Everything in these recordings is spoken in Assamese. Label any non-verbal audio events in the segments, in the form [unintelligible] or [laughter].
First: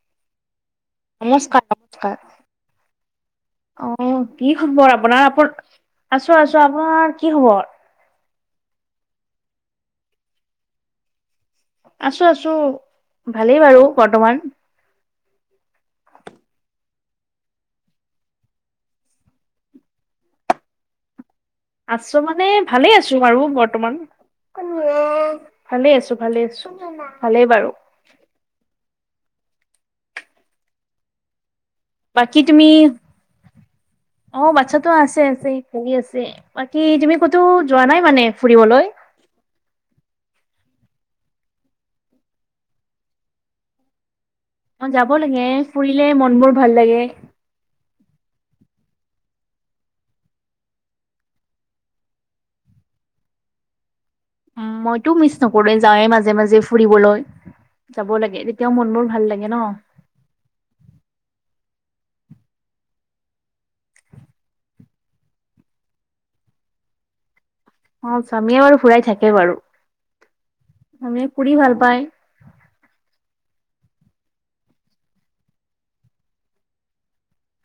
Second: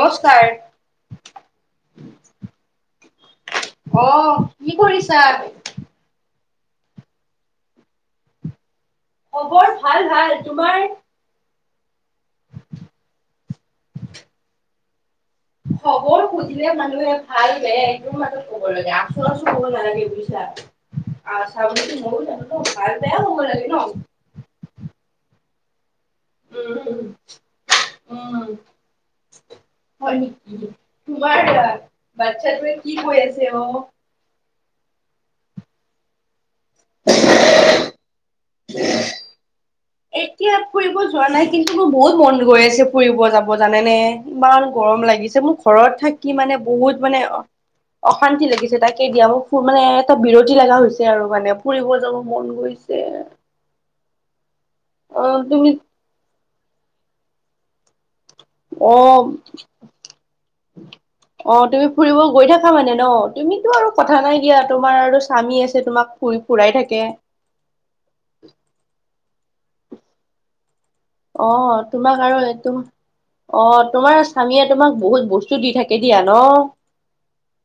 নমস্কাৰ নমস্কাৰ নমস্কাৰ। অ কি খবৰ আপোনাৰ আপ আছো। আছোঁ আছোঁ আপোনাৰ কি খবৰ। খবৰ ভাল ভাল তোমাৰ। আছোঁ আছোঁ ভালেই বাৰু বৰ্তমান। খবৰ সুধিলে মানুহে ভাল বেয়া [unintelligible] মাজত কব লাগে আছোঁ আছোঁ ক'ব নালাগে বুজিছা। [inaudible] আছা বুলি ময়ো আছোঁ মানে জানো ন ভাল ভালেই বেয়া আছোঁ হ'ব বাৰু লাগে ন বৰ্তমান ভালে আছোঁ। ভালে আছোঁ উম ভালেই বাৰু। উম। হয় নেকি তোমাৰ এ [unintelligible] বাকী বাচ্ছাটোে তুমি ৱে কি হৈ আছে অ', অ', বাচ্ছাতো আছে আছে সি পঢ়ি আছে বাকী তুমি ক'তো যোৱা নাই মানে ফুৰিবলৈ এতিয়া ফুৰিব যোৱা নাই, কিন্তু মোৰ বহুত মন গৈ আছে ফুৰিব যাব জানেনে ইমান অ গৰম যাব লাগে লাগিছে মোৰ ঘৰত ফুৰিলে মন থাকি বোৰ মানে ভাল লাগে। বহুত মানে অশান্তি লাগিছে তাকে দিয়াব ফ মানে এটা বিৰতি লগা হৈছে আৰু মানে ফুৰিব যাব মন গৈছে [inaudible] উ মইতো অ মিছ তুমি নকৰো যাওঁ মাজে, মাজে ফুৰিবলৈ যাব লাগে তেতিয়াও অ মনবোৰ ভাল লাগে ন অ', তুমি ফুৰিব গৈ থাকা মানে ন তুমিতো আৰু কথা নাই দিয়া তোমাৰ আৰু স্বামী আছে তোমাক ফুৰি ফুৰাই থাকে অ', স্বামীয়ে বাৰু ফুৰাই থাকে বাৰু আমি ফুৰি ভাল অ', পায় তোমাক আৰুটোম অ', তোমাৰ স্বামীয়ে তোমাক বহুত বস্তু দি থাকে দিয়া ন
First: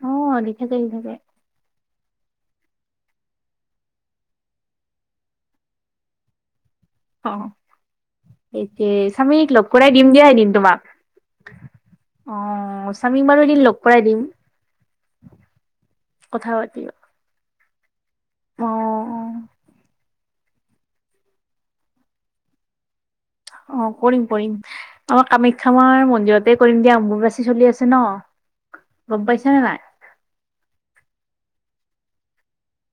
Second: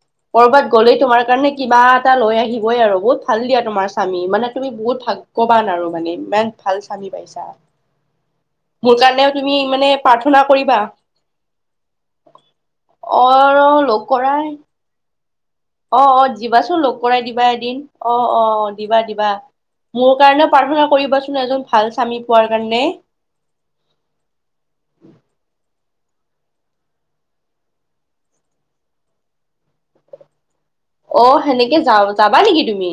অ দি কৰবাত থাকে দি গ'লেই থাকে তোমাৰ কাৰণে কিবা এটা লৈ আহিবই আৰু বহুত ভাল দিয়া তোমাৰ স্বামী মানে তুমি বহুত ভাগ্যৱান আৰু মানে ই ভাল স্বামী পাইছা এতিয়া মোৰ কাৰণেও স্বামীক তুমি লগ মানে কৰাই দিম দিয়া প্ৰাৰ্থনা এদিন কৰিবা তোমাক অ', স্বামীক বাৰু এদিন লগ কৰাই দিম অ', অ', কথা পাতি দিবাচোন অ লগ কৰাই দিবা এদিন অ', অ', অ', দিবা দিবা মোৰ কাৰণে প্ৰাৰ্থনা কৰিবাচোন এজন ভাল স্বামী পোৱাৰ কাৰণে অ', কৰিম, কৰিম আমাৰ কামাখ্যা মাৰ মন্দিৰতে কৰিম দিয়া অম্বুবাচী চলি আছে ন ব পাইছ ন নাই অ', সেনেকে যা যাবা নেকি তুমি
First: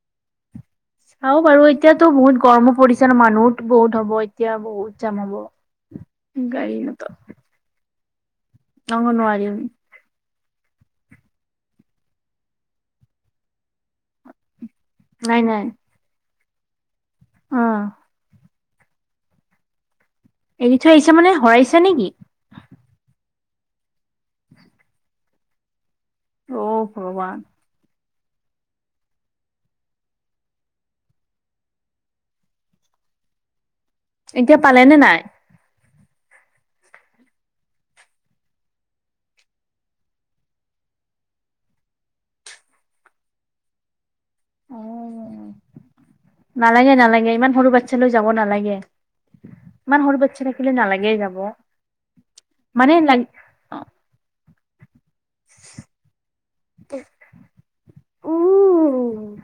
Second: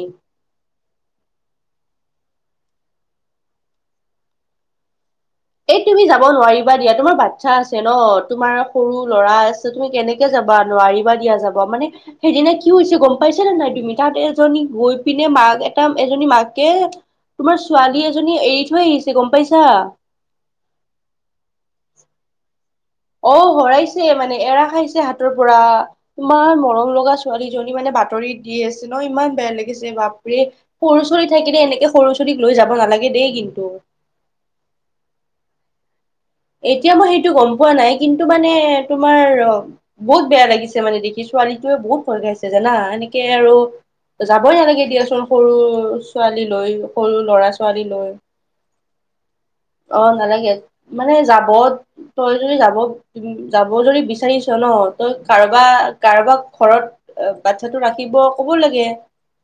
চও বাৰু এতিয়াাতো বহুত গৰমো পৰিছে ন মানুহ বহুত হ'ব এতিয়া বহুত জাম হ'ব এ তুমি যাব নোৱাৰিবা গাড়ী দিয়া মত তোমাৰ বাচ্ছা আছে ন তোমাৰ অ সৰু ল'ৰা নোৱাৰিম আছে তুমি কেনেকে যাবা নোৱাৰিবা দিয়া যাব মানে সেইদিনা কি হৈছে গম পাইছে নে নাই তুমি তাত এজনী গৈ পিনে নাই নাই মাক এটা এজনী মাকে অ তোমাৰ ছোৱালী এজনী এৰি থৈ ছে গম পাইছা এৰি থৈ আহিছে মানে শৰাইছে নেকি অ', হৰাইছে মানে এৰা খাইছে হাতৰ পৰা তোমাৰ অ মৰম লগা ভগৱান ছোৱালীজনী মানে বাট বাতৰি দি আছে ন ইমান বেয়া লাগিছে বাপৰে সৰু চৰি থাকিলে এনেকে সৰু চৰিক লৈ যাব নালাগে দেই কিন্তু এতিয়া পালে নে নাই এতিয়া মই সেইটো গম পোৱা নাই কিন্তু মানে তোমাৰ ', অ বহুত বেয়া লাগিছে মানে দেখিছো ছোৱালীটয়ে বহুত ভয় খাইছে জানা এনেকে আৰু যাবই নালাগে দিয়াচোন অ সৰু ছোৱালী লৈ নালাগে সৰু নালাগে ল'ৰা ইমান সৰু ছোৱালী বাচ্ছা লৈ যাব নালাগে ইমান আহ সৰু বাচ্ছা নালাগে থাকিলে নালাগে মানে যাব তই যদি যাব মানে লাগ যাব যদি বিচাৰিছ ন তই কাৰোবা কাৰোবাক ঘৰত বাচ্ছাটো ৰাখিব উ কব লাগে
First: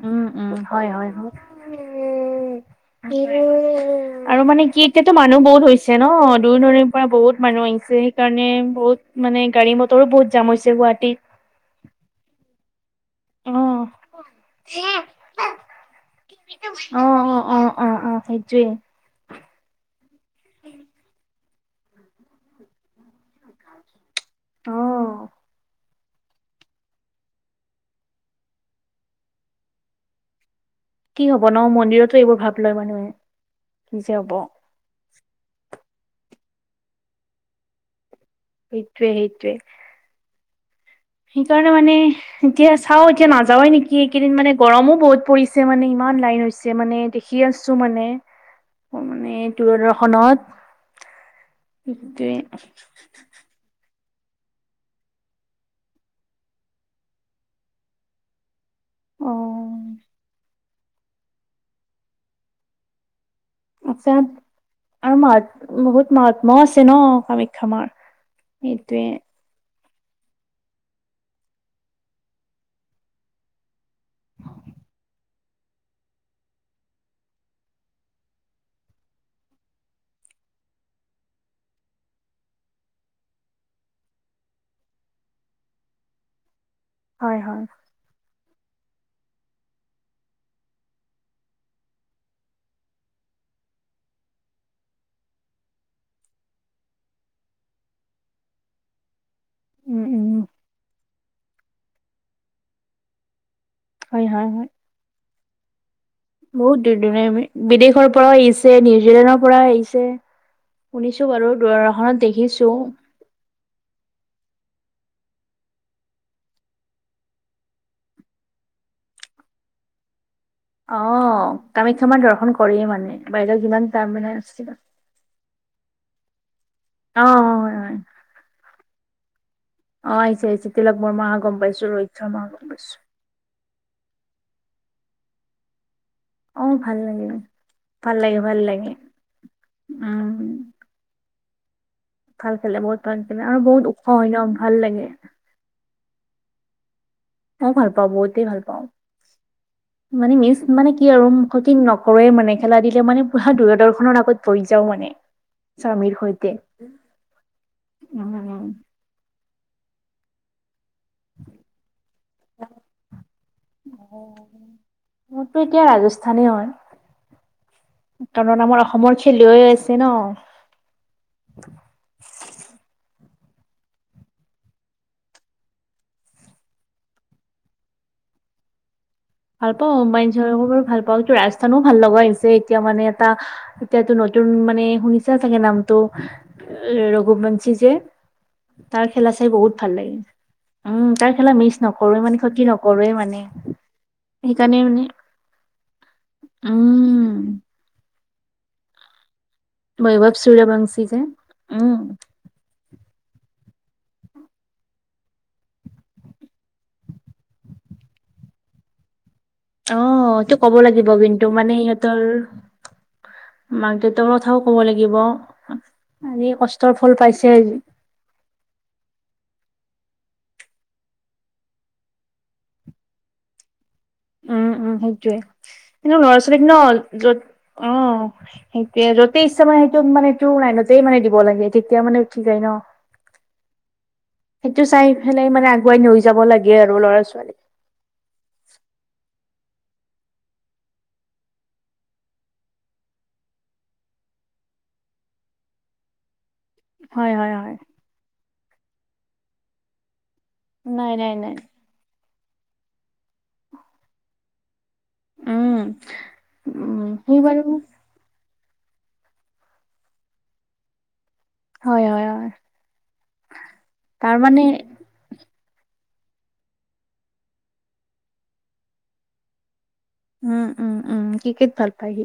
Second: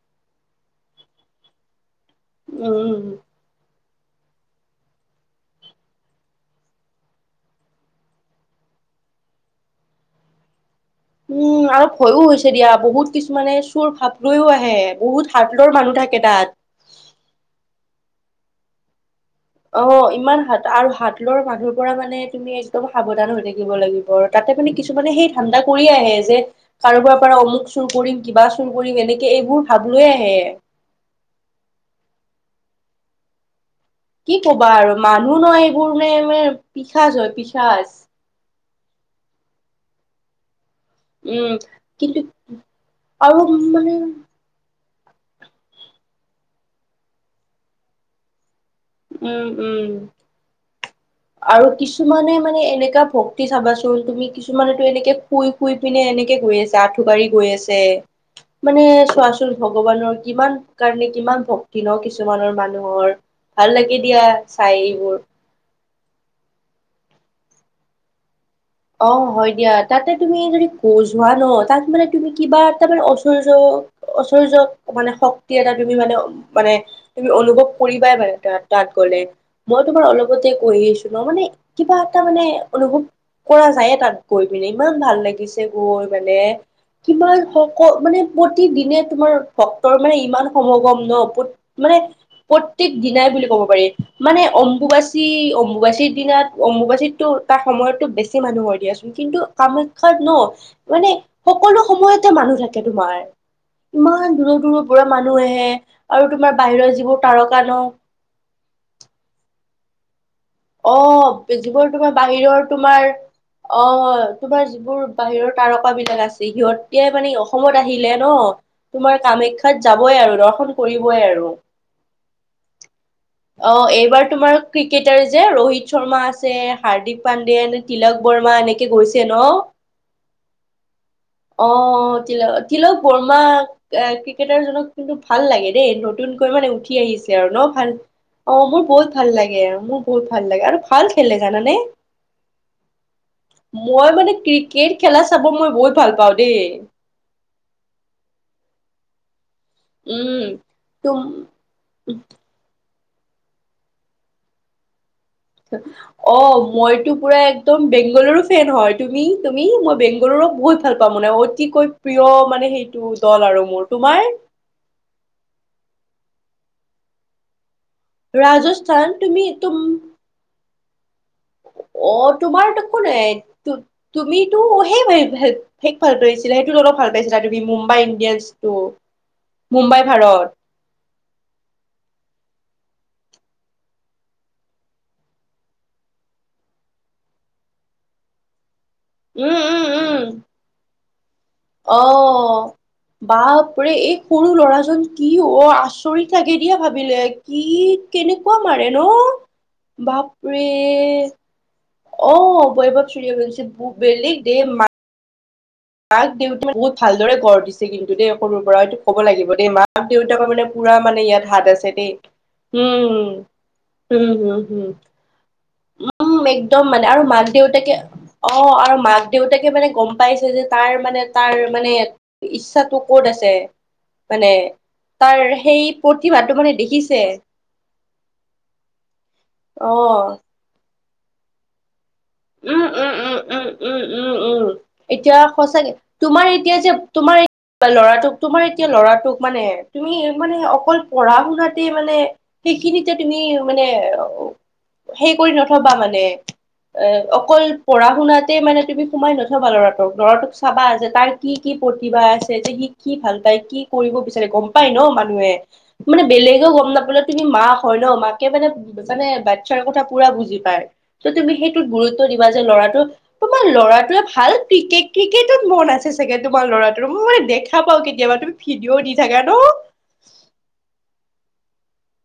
উম উম হয় হয় হয় উম। আৰু মানে কি এতিয়াতো মানুহ বহুত হৈছে ন দূৰ দূৰণ পৰা বহুত মানুহ আহিছে সেইকাৰণে বহুত মানে গাড়ী মটৰো বহুত জাম হৈছে গুৱাহাটী উম, অলপ ভয়ো হৈছে দিয়া বহুত কিছুমানে চুৰ ভাৱ লৈও আহে বহুত হাতৰ মানুহ থাকে তাত অ', অ', অ', অ', অ', সেইটোয়ে অ', ইমান হাত আৰু হাত লৰ মানুহৰ পৰা মানে তুমি একদম সাৱধান হৈ থাকিব লাগিব তাতে মানে অ কিছুমানে সেই ঠাণ্ডা কৰিয় আহে যে কাৰোবাৰ পৰা অমুক চুৰ কৰিম কিবা চুৰ কৰিম এনেকে এইবোৰ ভাব লৈ আহে কি হব ন মন্দিৰতো এইবোৰ ভাব লয় মানুহে যে হব কি কবা আৰু মানুহ নহ এইবোৰ নে ম পিসাাজ হয় পিসাজ সেইটোৱে সেইটোৱে। উম সেইকাৰণে মানে কিন্তু এতিয়া চাও এতিয়া আৰু নাযাাৱে মানে নেকি এইকেইদিন মানে গৰমো। বহুত পৰিছে মানে ইমান লাইন হৈছে মানে দেখি আছো মানে মানে উম উম দূৰদৰ্শনত। আৰু কিছুমানে সেইটোৱে মানে এনেকা ভক্তি চাবা তুমি কিছুমানতো এনেকে শুই শুই পিনে এনেকে গৈ আছছে আঁঠু গাঢ়ি গৈ আছে। মানে অ চোৱাচোন ভগৱানৰ কিমান কাৰণে কিমান ভক্তি ন কিছুমানৰ মানুহৰ। ভাল লাগে আচ্ছা দিয়া চাই এইবোৰ। মত্মাও আছে ন কামাখ্যা মাৰ। সেইটোৱে অ হয় দিয়া। তাতে তুমি যদি ক যোৱা ন তাত মানে তুমি কিবা তাৰ মানে অশচৰ ঐশ্বৰ্যক মানে শক্ত এ তুমি মানে মানে তুমি অনুভৱ কৰিবাই মানে তাত গ'লে মই তোমাৰ অলপতে কৈ আছো ন মানে কিবা এটা মানে অনুভৱ কৰা যায়ে তাত গৈ পিনে ইমান ভাল লাগিছে গৈ মানে হয় কিমান হয় সকল মানে প্ৰতিদিনে তোমাৰ ভক্তৰ মানে ইমান সমাগম ন, মানে প্ৰত্যেক দিনাই বুলি ক'ব পাৰি মানে অম্বুবাচী, অম্বুবাচীৰ দিনাত অম্বুবাচীতো তাৰ সময়তটো বেছি মানুহ দিয়াচোন কিন্তু উম কামাখ্যাত ন উম মানে সকলো সময়তে মানুহ থাকে তোমাৰ। হয় ইমান হয় দূৰৰ হয় দূৰৰ পৰা মানুহ আহে আৰু তোমাৰ বহুত বাহিৰৰ দূৰ যিবোৰ দূণ তাৰকা ন বিদেশৰ পৰাও আহিছে, নিউজিলেণ্ডৰ পৰাও আহিছে। শুনিছো বাৰু অ'যিবোৰ তোমাৰ দূৰদৰ্শনত বাহিৰৰ দেখিছো তোমাৰ অ, তোমাৰ যিবোৰ বাহিৰৰ তাৰকা বিলাক আছে সিহতি মানে অসমত আহিলে ন। তোমাৰ কামাখ্যাত যাবই আৰু অ নহ। কামাখ্যা মাৰ দৰ্শন কৰে মানে বাহিৰত অ যিমান এইবাৰ তাৰমানে তোমাৰ আছিল ক্ৰিকেটাৰ যে ৰোহিত শৰ্মা আছে। হাৰ্দিক অ পাণ্ডে হয় ন হয় তিলক বৰ্মা এনেকে গৈছে ন। অ আহিছে আহিছে তিলক বৰ্মা অহা গম অ পাইছো ৰোহিত শৰ্মা অহা তিলক গম পাইছো তিলক বৰ্মা ক্ৰিকেটাৰজনক কিন্তু ভাল লাগে দেই। নতুনকৈ অ মানে ভাল উঠি লাগে আহিছে আৰু ন, ভাল লাগে অ ভাল মোৰ লাগে বহুত ভাল লাগে আৰু মোৰ। বহুত ভাল উম লাগে আৰু ভাল খেললে জানানে। ভাল খেলে বহুত ভাল খেলে আৰু বহুত ওখ মই হয় মানে ন ভাল ক্ৰিকেট লাগে খেলা চাব মই বহুত ভাল পাওঁ। দু মই ভাল পাওঁ বহুতেই ভাল পাওঁ। মানে উম মিছ মানে কি আৰু তুম মুখ কি নকৰোৱে মানে খেলা দি য়া মানে পোৰা দূৰদৰ্শনৰ আগত বৈ যাও মানে। স্বামীৰ অ সৈতে মইতো পুৰা একদম বেংগলৰো উম ফেন হয় তুমি? ই মই বংগুোৰৰ বহুত ভাল পা মানে অতিকৈ প্ৰিয় মানে সেইটো দল আৰু মোৰ তোমাৰ? মোৰতো এতিয়া ৰাজস্থানেই হয়। কাৰণ আমাৰ ৰাজস্থান অসমৰ তুমি খেলুৱৈ তুম আছে ন। অ তোমাৰ তাকো নাই। তুমিতো সেই হেইক ভাল পাইছিলা, সেইটো অলপ ভাল পাইছিলা তুমি মুম্বাই ইণ্ডিয়ানচ। ত [unintelligible] ভাল পাওঁ মাইন চৰাকো ভাল পাও। টো ৰাজস্থানও ভাল লগা হৈছে এতিয়া মানে, এটা এতিয়াতটো নতুন মানে শুনিছে চাগে নামতো ৰঘুবংশী যে তাৰ খেলা চাই উম, বহুত উম, ভাল লাগে উম, উম। তাৰ খেলা মিছ নকৰোৱ মানে ক্ষতি অ'। নকৰোৱে মানে বাপৰে এই সৰু সেইকাৰণে ল'ৰাজন মানে কি অ আচৰিত থাকে দিয়া ভাবিলে উম কি কেনেকুৱা মাৰে ন বৈভৱ বাপৰে সূৰ্যবংশী যে উম অ বৈ ভাগ চুৰি গৈছে বেলেগ দে ম তাক দেউতাই বহুত ভালদৰে গঢ় দিছে কিন্তু দেই সৰুৰ পৰা হয়তো ক'ব লাগিব দেই অ মাক দেউতাকৰ এইটো মানে ক'ব পুৰা লাগিব মানে কিন্তু ইয়াত হাত আছে দেই সিহঁতৰ হম মাক দেউতাৰ হম, কথাও ক'ব হম, লাগিব উম আজি একদম কষ্টৰ মানে ফল আৰু পাইছে মাক আজি দেউতাকে অ আৰু মাক দেউতাকে মানে গম পাইছে যে তাৰ মানে তাৰ মানে ইচ্ছাটো ক'ত আছে মানে উ সেইটোয়ে তাৰ সেই এ ল'ৰা প্ৰতিভাটো ছোৱালীক মানে ন দেখিছে যত অ সেইটয়ে যতেই ইচ্ছা ম সেইটো অ'। মানে তোৰ লাইনতেই মানে দিব লাগে তেতিয়া মানে উঠি যায় ন উম উম উম উম উম উম উম সেইটো চাই এতিয়া পেলাই মানে সঁচাকে আগুৱাই লৈ যাব তোমাৰ লাগে এতিয়া যে আৰু ল'ৰা তোমাৰ ছোৱালী বা ল'ৰাটোক তোমাৰ এতিয়া ল'ৰাটোক মানে তুমি মানে অকল পঢ়া শুনাতে মানে সেইখিনিতে তুমি মানে সেই কৰি নথবা মানে এ হয় হয় অকল হয় পঢ়া শুনাতে মানে তুমি সোমাই নথবা ল'ৰাটোক ল'ৰাটোক চাবা আছে নাই তাই নাই কি নাই কি প্ৰতিভা আছে যে সি কি ভাল তাই কি কৰিব বিচাৰে গম প পাই ন মানুহে উম মানে বেলেগেও গম উম নাপালে সি তুমি বাৰু মাক হয় ন মাক একেবাৰে জানে বাচ্ছাৰ কথা পুৰা বুজি পায় ত তুমি সেইটোত হয় গুৰুত্ব হয় দিবা হয় যে ল'ৰাটো তোমাৰ ল'ৰাটোৱে ভাল তাৰমানে ক্ৰিকেট ক্ৰিকেট ত মন আছে চাগে তোমাৰ ল'ৰাটোৰ মই মানে দেখা পাও কেতিয়াবা তুমি ভিডিঅও দি থাকা ন উম উম উম ক্ৰিকেট ভাল পায় সি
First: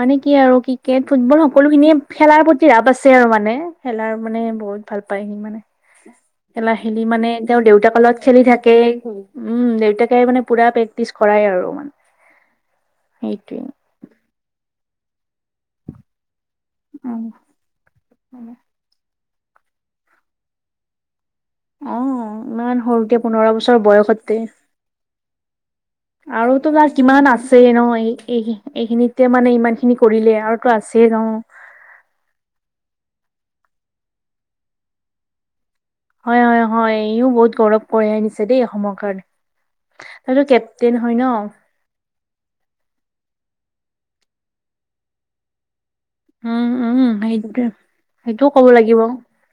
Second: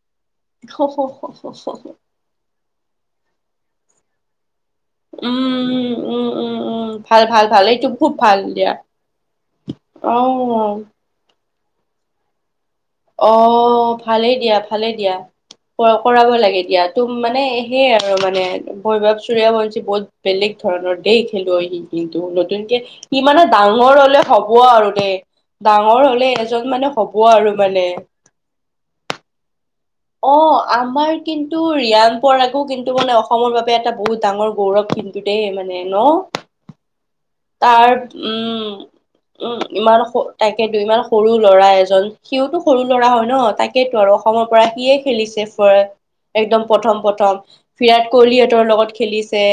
মানে কি আৰু ক্ৰিকেট ফুটবল সকলোখিনিয়ে খেলাৰ প্ৰতি ৰাপ আছে আৰু মানে খেলাৰ মানে বহুত ভাল উম পায়হি মানে উম উম উম খেলা উম খেলি ভাল মানে ভাল ভাল তেওঁৰ এইটো দেউতাক খুব লগত ভাল খেলি দিয়া থাকে উম দেউতাকে মানে পুৰা অ প্ৰেক্টিচ কৰাই আৰু মানে অ সেইটোৱে ভালেই দিয়া ভালেই দিয়া কৰাব লাগে তো মানে সেয়ে আৰু মানে ভৈৱ চৰিয়া বঞ্চী বহুত বেলেগ ধৰণৰ দেই খেলো সি অ কিন্তু নতুনকে ইমান সি সৰুতে মানে পোন্ধৰ বছৰ ডাঙৰ হলে বয়সতে হব আৰু দেই ডাঙৰ হলে এজন আৰুতো মানে তাৰ হ'ব কিমান আৰু আছে ন মানে। এই এইখিনিতে মানে ইমান খিনি কৰিলে অ আৰুতো আছে আমাৰ ন কিন্তু ৰিয়াম পৰাকো কিন্তু মানে অসমৰ বাবে এটা বহুত ডাঙৰ গৌৰৱ কিন্তু দেই মানে ন? হয় হয় হয় ইও বহুত গৌৰৱ তাৰ কৰিঢ় আনিছে দেই উম অসমৰ কাৰণে উম ইমান তাইতো তাকে দু কেপ্টেইন ইমান হয় ন? সৰু ল'ৰা এজন সিওতো সৰু ল'ৰা হয় ন তাকেইেতো আৰু অসমৰ পৰা সিয়ে খেলিছে একদম উম, প্ৰথম উম, প্ৰথম সেইটোৱে বিৰাট সেইটোও ক'ব কোহলিহঁতৰ লগত লাগিব। খেলিছে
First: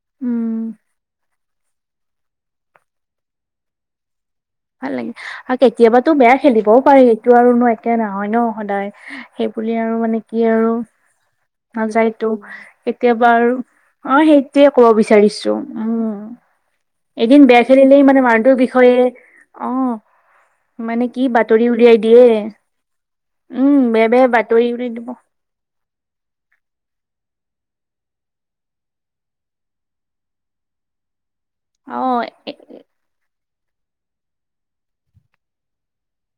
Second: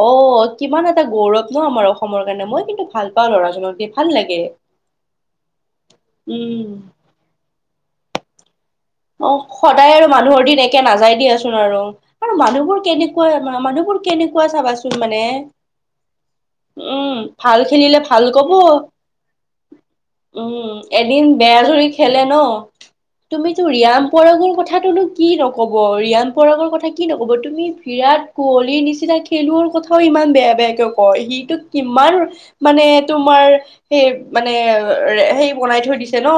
অ উম, কিমান এটা গৌৰৱ ন আমাৰ অসমৰ কাৰণে মই কিন্তু ভাল পাওঁ ল'ৰাজনক দি ভাল লাগে ভাল লাগে আৰু কেতিয়াবাতো বেয়া খেলিবও উম পাৰি এইটো আৰু ন একয়া নহয় ন সদায়। অ সেইবুলি সদায় আৰু মানে কি মানুহৰ দিন আৰু একে নাযাই দিিয় আছোন োন আৰু নাযায়তো আৰু মানুহবোৰ কেতিয়াবা আৰু কেনেকুৱা মানুহবোৰ অ', কেনেকুৱা সেইটোৱে ক'ব চাবাচোন মানে বিচাৰিছো উম। উম এদিন বেয়া ভাল খেলিলে খেলিলেই মানে ভাল কব মানুহটোৰ বিষয়ে অ', উম মানে কি এদিন বেয়া বাতৰি ধৰি উলিয়াই খেলে দিয়ে। ন তুমি উম, ৰিয়াম বেয়া বেয়া পৰগৰ বাতৰি উলিয়াই কথাটোনো দিব। কি নকব ৰিয়াম পগৰ কথা কি নকব তুমি বিৰাট কোহলিৰ নিচিনা খেলোৱাৰ কথাও ইমান বেয়া বেয়াকে কয় সি টো কিমান মানে তোমাৰ সেই মানে সেই বনাই থৈ দিছে ন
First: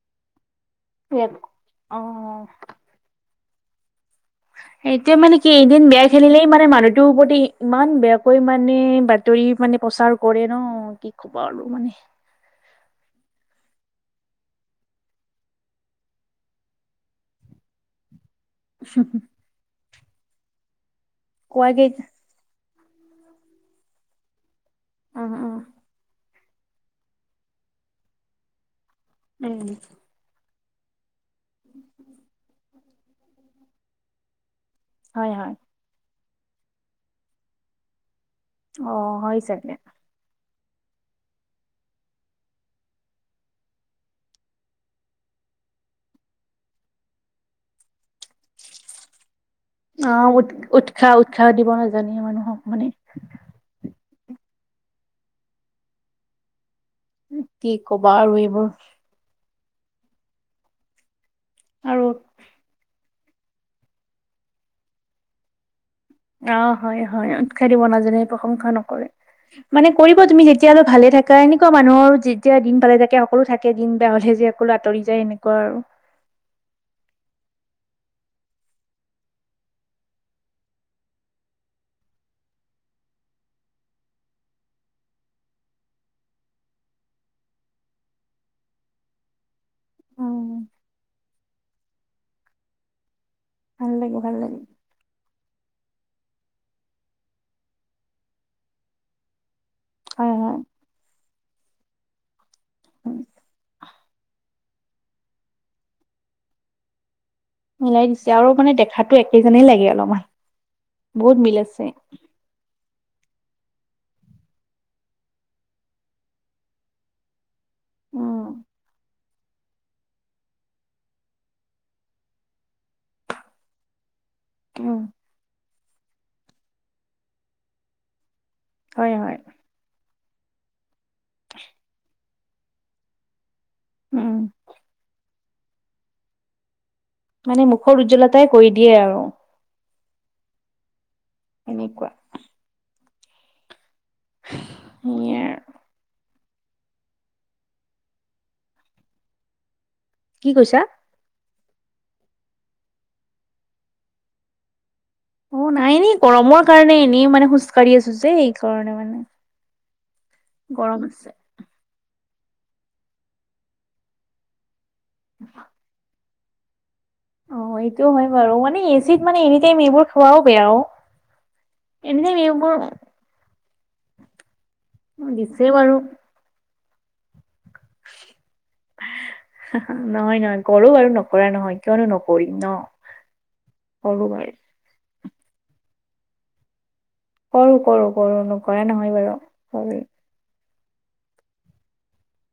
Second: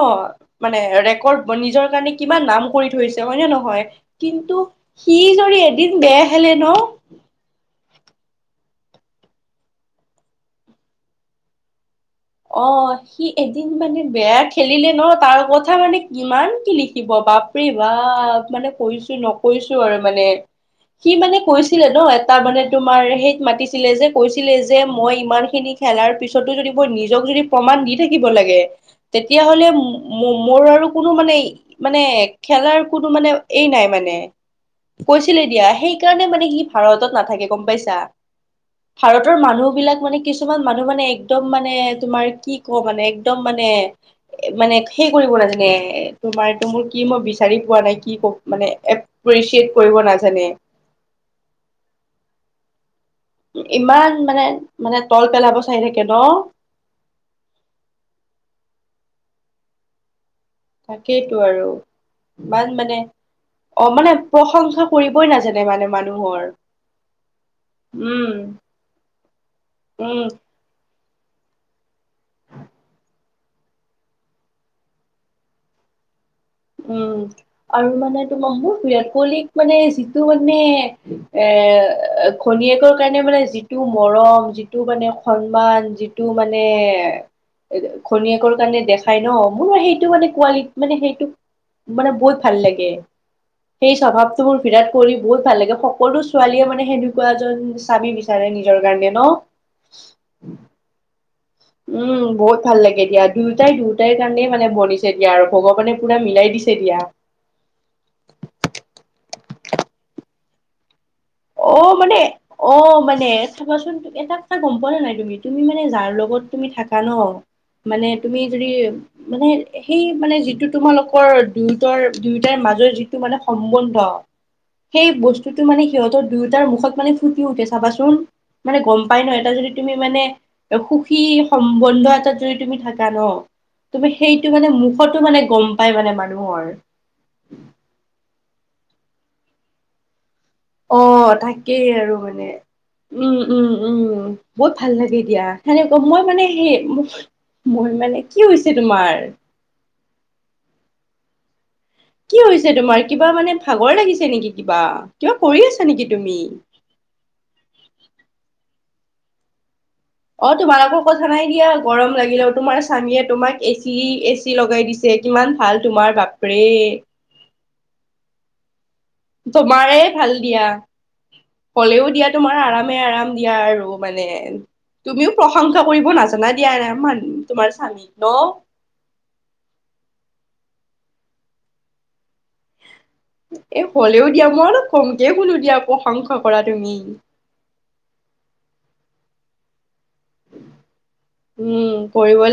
মানে অ', ৰেকৰ্ড নিজৰ কাৰণে অ'। কিমান নাম কৰি থৰিছে হয় ন নহয় কিন্তু সটোয় সি মানে কি যদি এদিন বেয়া খেলিলেই খেলে ন মানে মানুহটোৰ প্ৰতিপ ইমান বেয়া কৈ মানে বাতৰি মানে প্ৰচাৰ কৰে ন কি খব আৰু মানে অ সি এদিন মানে বেয়া খেলিলে ন তাৰ কথা মানে কিমান কি লিখিব বাপ বা মানে কৈছো নকৈছো আৰু মানে সি মানে কোৱাকে কৈছিলে ন এটা মানে তোমাৰ সেইত মাতিছিলে যে কৈছিলে যে মই উম ইমান উম খিনি খেলাৰ পিছতো যদি মই নিজ য প্ৰণ দি থাকিব ল তেতিয়ালে উম ম কোনো মান মানে খেলাৰ কোনো মানে এই নাই মানে হয় কৈছিলে হয় দিয়া সেই সেইকাৰণে মানে সি ভাৰতত নাথাকে গম পাইছা অ ভাৰতৰ হয় মানুহ চাগে বিলাক মানে কিু কিছুমান মানুহ মানে একদম মানে তোমাৰ কি ক মানে একদম মানে মানে সে কৰিব নাজানে তোমাৰো মোৰ কি মই বিচাৰি পোৱা নাইকি কি ক মানে এপ্ৰিচিয়েট কৰিব অ উৎ নাজানে উৎসাহ উৎসাহ দিব নাজানে মানুহক মানে ইমান মানে মানে তল পেলাব চাইি থাকে ন কি কবা আৰু এইবোৰ তাকেইতো আৰু ইমান মানে অ মানে প্ৰশংসা কৰিবই নাজানে মানে মানুহ অ হয় হয় উৎসাহ দিব নাজানে উম প্ৰশংসা নকৰে মানে উম কৰিব তুমি যেতিয়াাললে ভালে থাকে এনেকুৱা মানুহৰ যেতিয়া দিন পালে থাকে সকলো থাকে দিন বে হলে যে সকলো আঁতৰি যায় এনেকুৱা আৰু [unintelligible] উম আৰু মানে তোমাৰ মোৰ বিৰাট কোহলীিক মানে যিটো মানে এ খনীয়েকৰ কাৰণে মানে যিটো মৰম যিটো মানে সন্মান যিটো মানে মানে খনীয়েকৰ কাৰণে দেখাই ন মোৰ সেইটো মানে উম কোৱালিটি মানে সেইটো মানে বহুত ভাল লাগে ভাল সেই লাগে ভাল স্বভাৱটো মোৰ লাগে বিৰাট কৰি বহুত ভাল লাগে সকলো ছোৱালীয়ে মানে সেনেকুৱা এজন স্বামী বিচাৰে নিজৰ কাৰণে ন হয় উম হয় উম বহুত ভাল লাগে দিয়া দুয়োটাই দুয়োটাই কাৰণে মানে বনিছে দিয়া আৰু ভগৱানে পুৰা মিলাই দি চৰিয়া মিলাই দিছে আৰু মানে দেখাতো একেজই লাগে অলপমান বহুত মিল অ আছে মানে অ মানে থাবাচোন এটা কথা গম প নে নাই তুমি তুমি মানে যাৰ লগত তুমি থাকা ন মানে তুমি উম যদি মানে সেই মানে যিটো তোমালোকৰ দুয়োটাৰ দুয়োটাই মাজৰ যিটো মানে সম্বন্ধ উম সেই বস্তুটো মানে সিহঁতৰ দুয়োটাৰ মুখত মানে ফুটি উঠে চাবাচোন মানে গম হয় পাই হয় ন এটা যদি তুমি মানে সুখী সম্বন্ধ এটা তুমি থাকা ন তুমি উম সেইটো মানে মুখতো মানে গম পাই মানে মানুহৰ মানে মুখৰ উজ্জ্বলতাই কৰি দিয়ে আৰু অ তাকেই এনেকুৱা আৰু মানে উম উম উম বহুত ভাল লাগে এ সেয়াই দিয়া আৰু সেনেকা মই মানে মোৰ মানে কি হৈছে তোমাৰ কি কৈছা কি হৈছে তোমাৰ কিবা মানে ভাগৰ লাগিছে নেকি কিবা কিবা কৰি অ আছা নাই নেকি এনে তুমি গৰমৰ কাৰণে এনেই মানে খোজকাঢ়ি আছো যে এইকাৰণে মানে অ তোমাৰোকৰ গৰম আছে কথা নাই দিয়া গৰম লাগিলে তোমাৰ স্বামীয়ে তোমাক এচি এচি লগাই দিছে কিমান ভাল তোমাৰ বাপৰে অ, এইটো হয় বাৰু মানে এচিত মানে এনি টাইম তোমাৰে এইবোৰ ভাল খোৱাও দিয়া। বেয়া অ কলেও এনি দিয়া টাইম তোমাৰ এইবোৰ আৰামে-আৰাম দিয়া আৰু মানে তুমিও দিছে প্ৰশংসা বাৰু কৰিব নাজানা দিয়া তোমাৰ চানিল ন নহয় নহয় কৰো বাৰু নকৰা নহয় কিয়নো নকৰিম ন এ কৰো হলেও দিয়া বাৰু মই অল কমকে শুনো দিয়া প্ৰশংসা কৰা তুমি কৰো কৰো কৰো নকৰা নহয় বাৰু কৰো উম কৰিব লাগ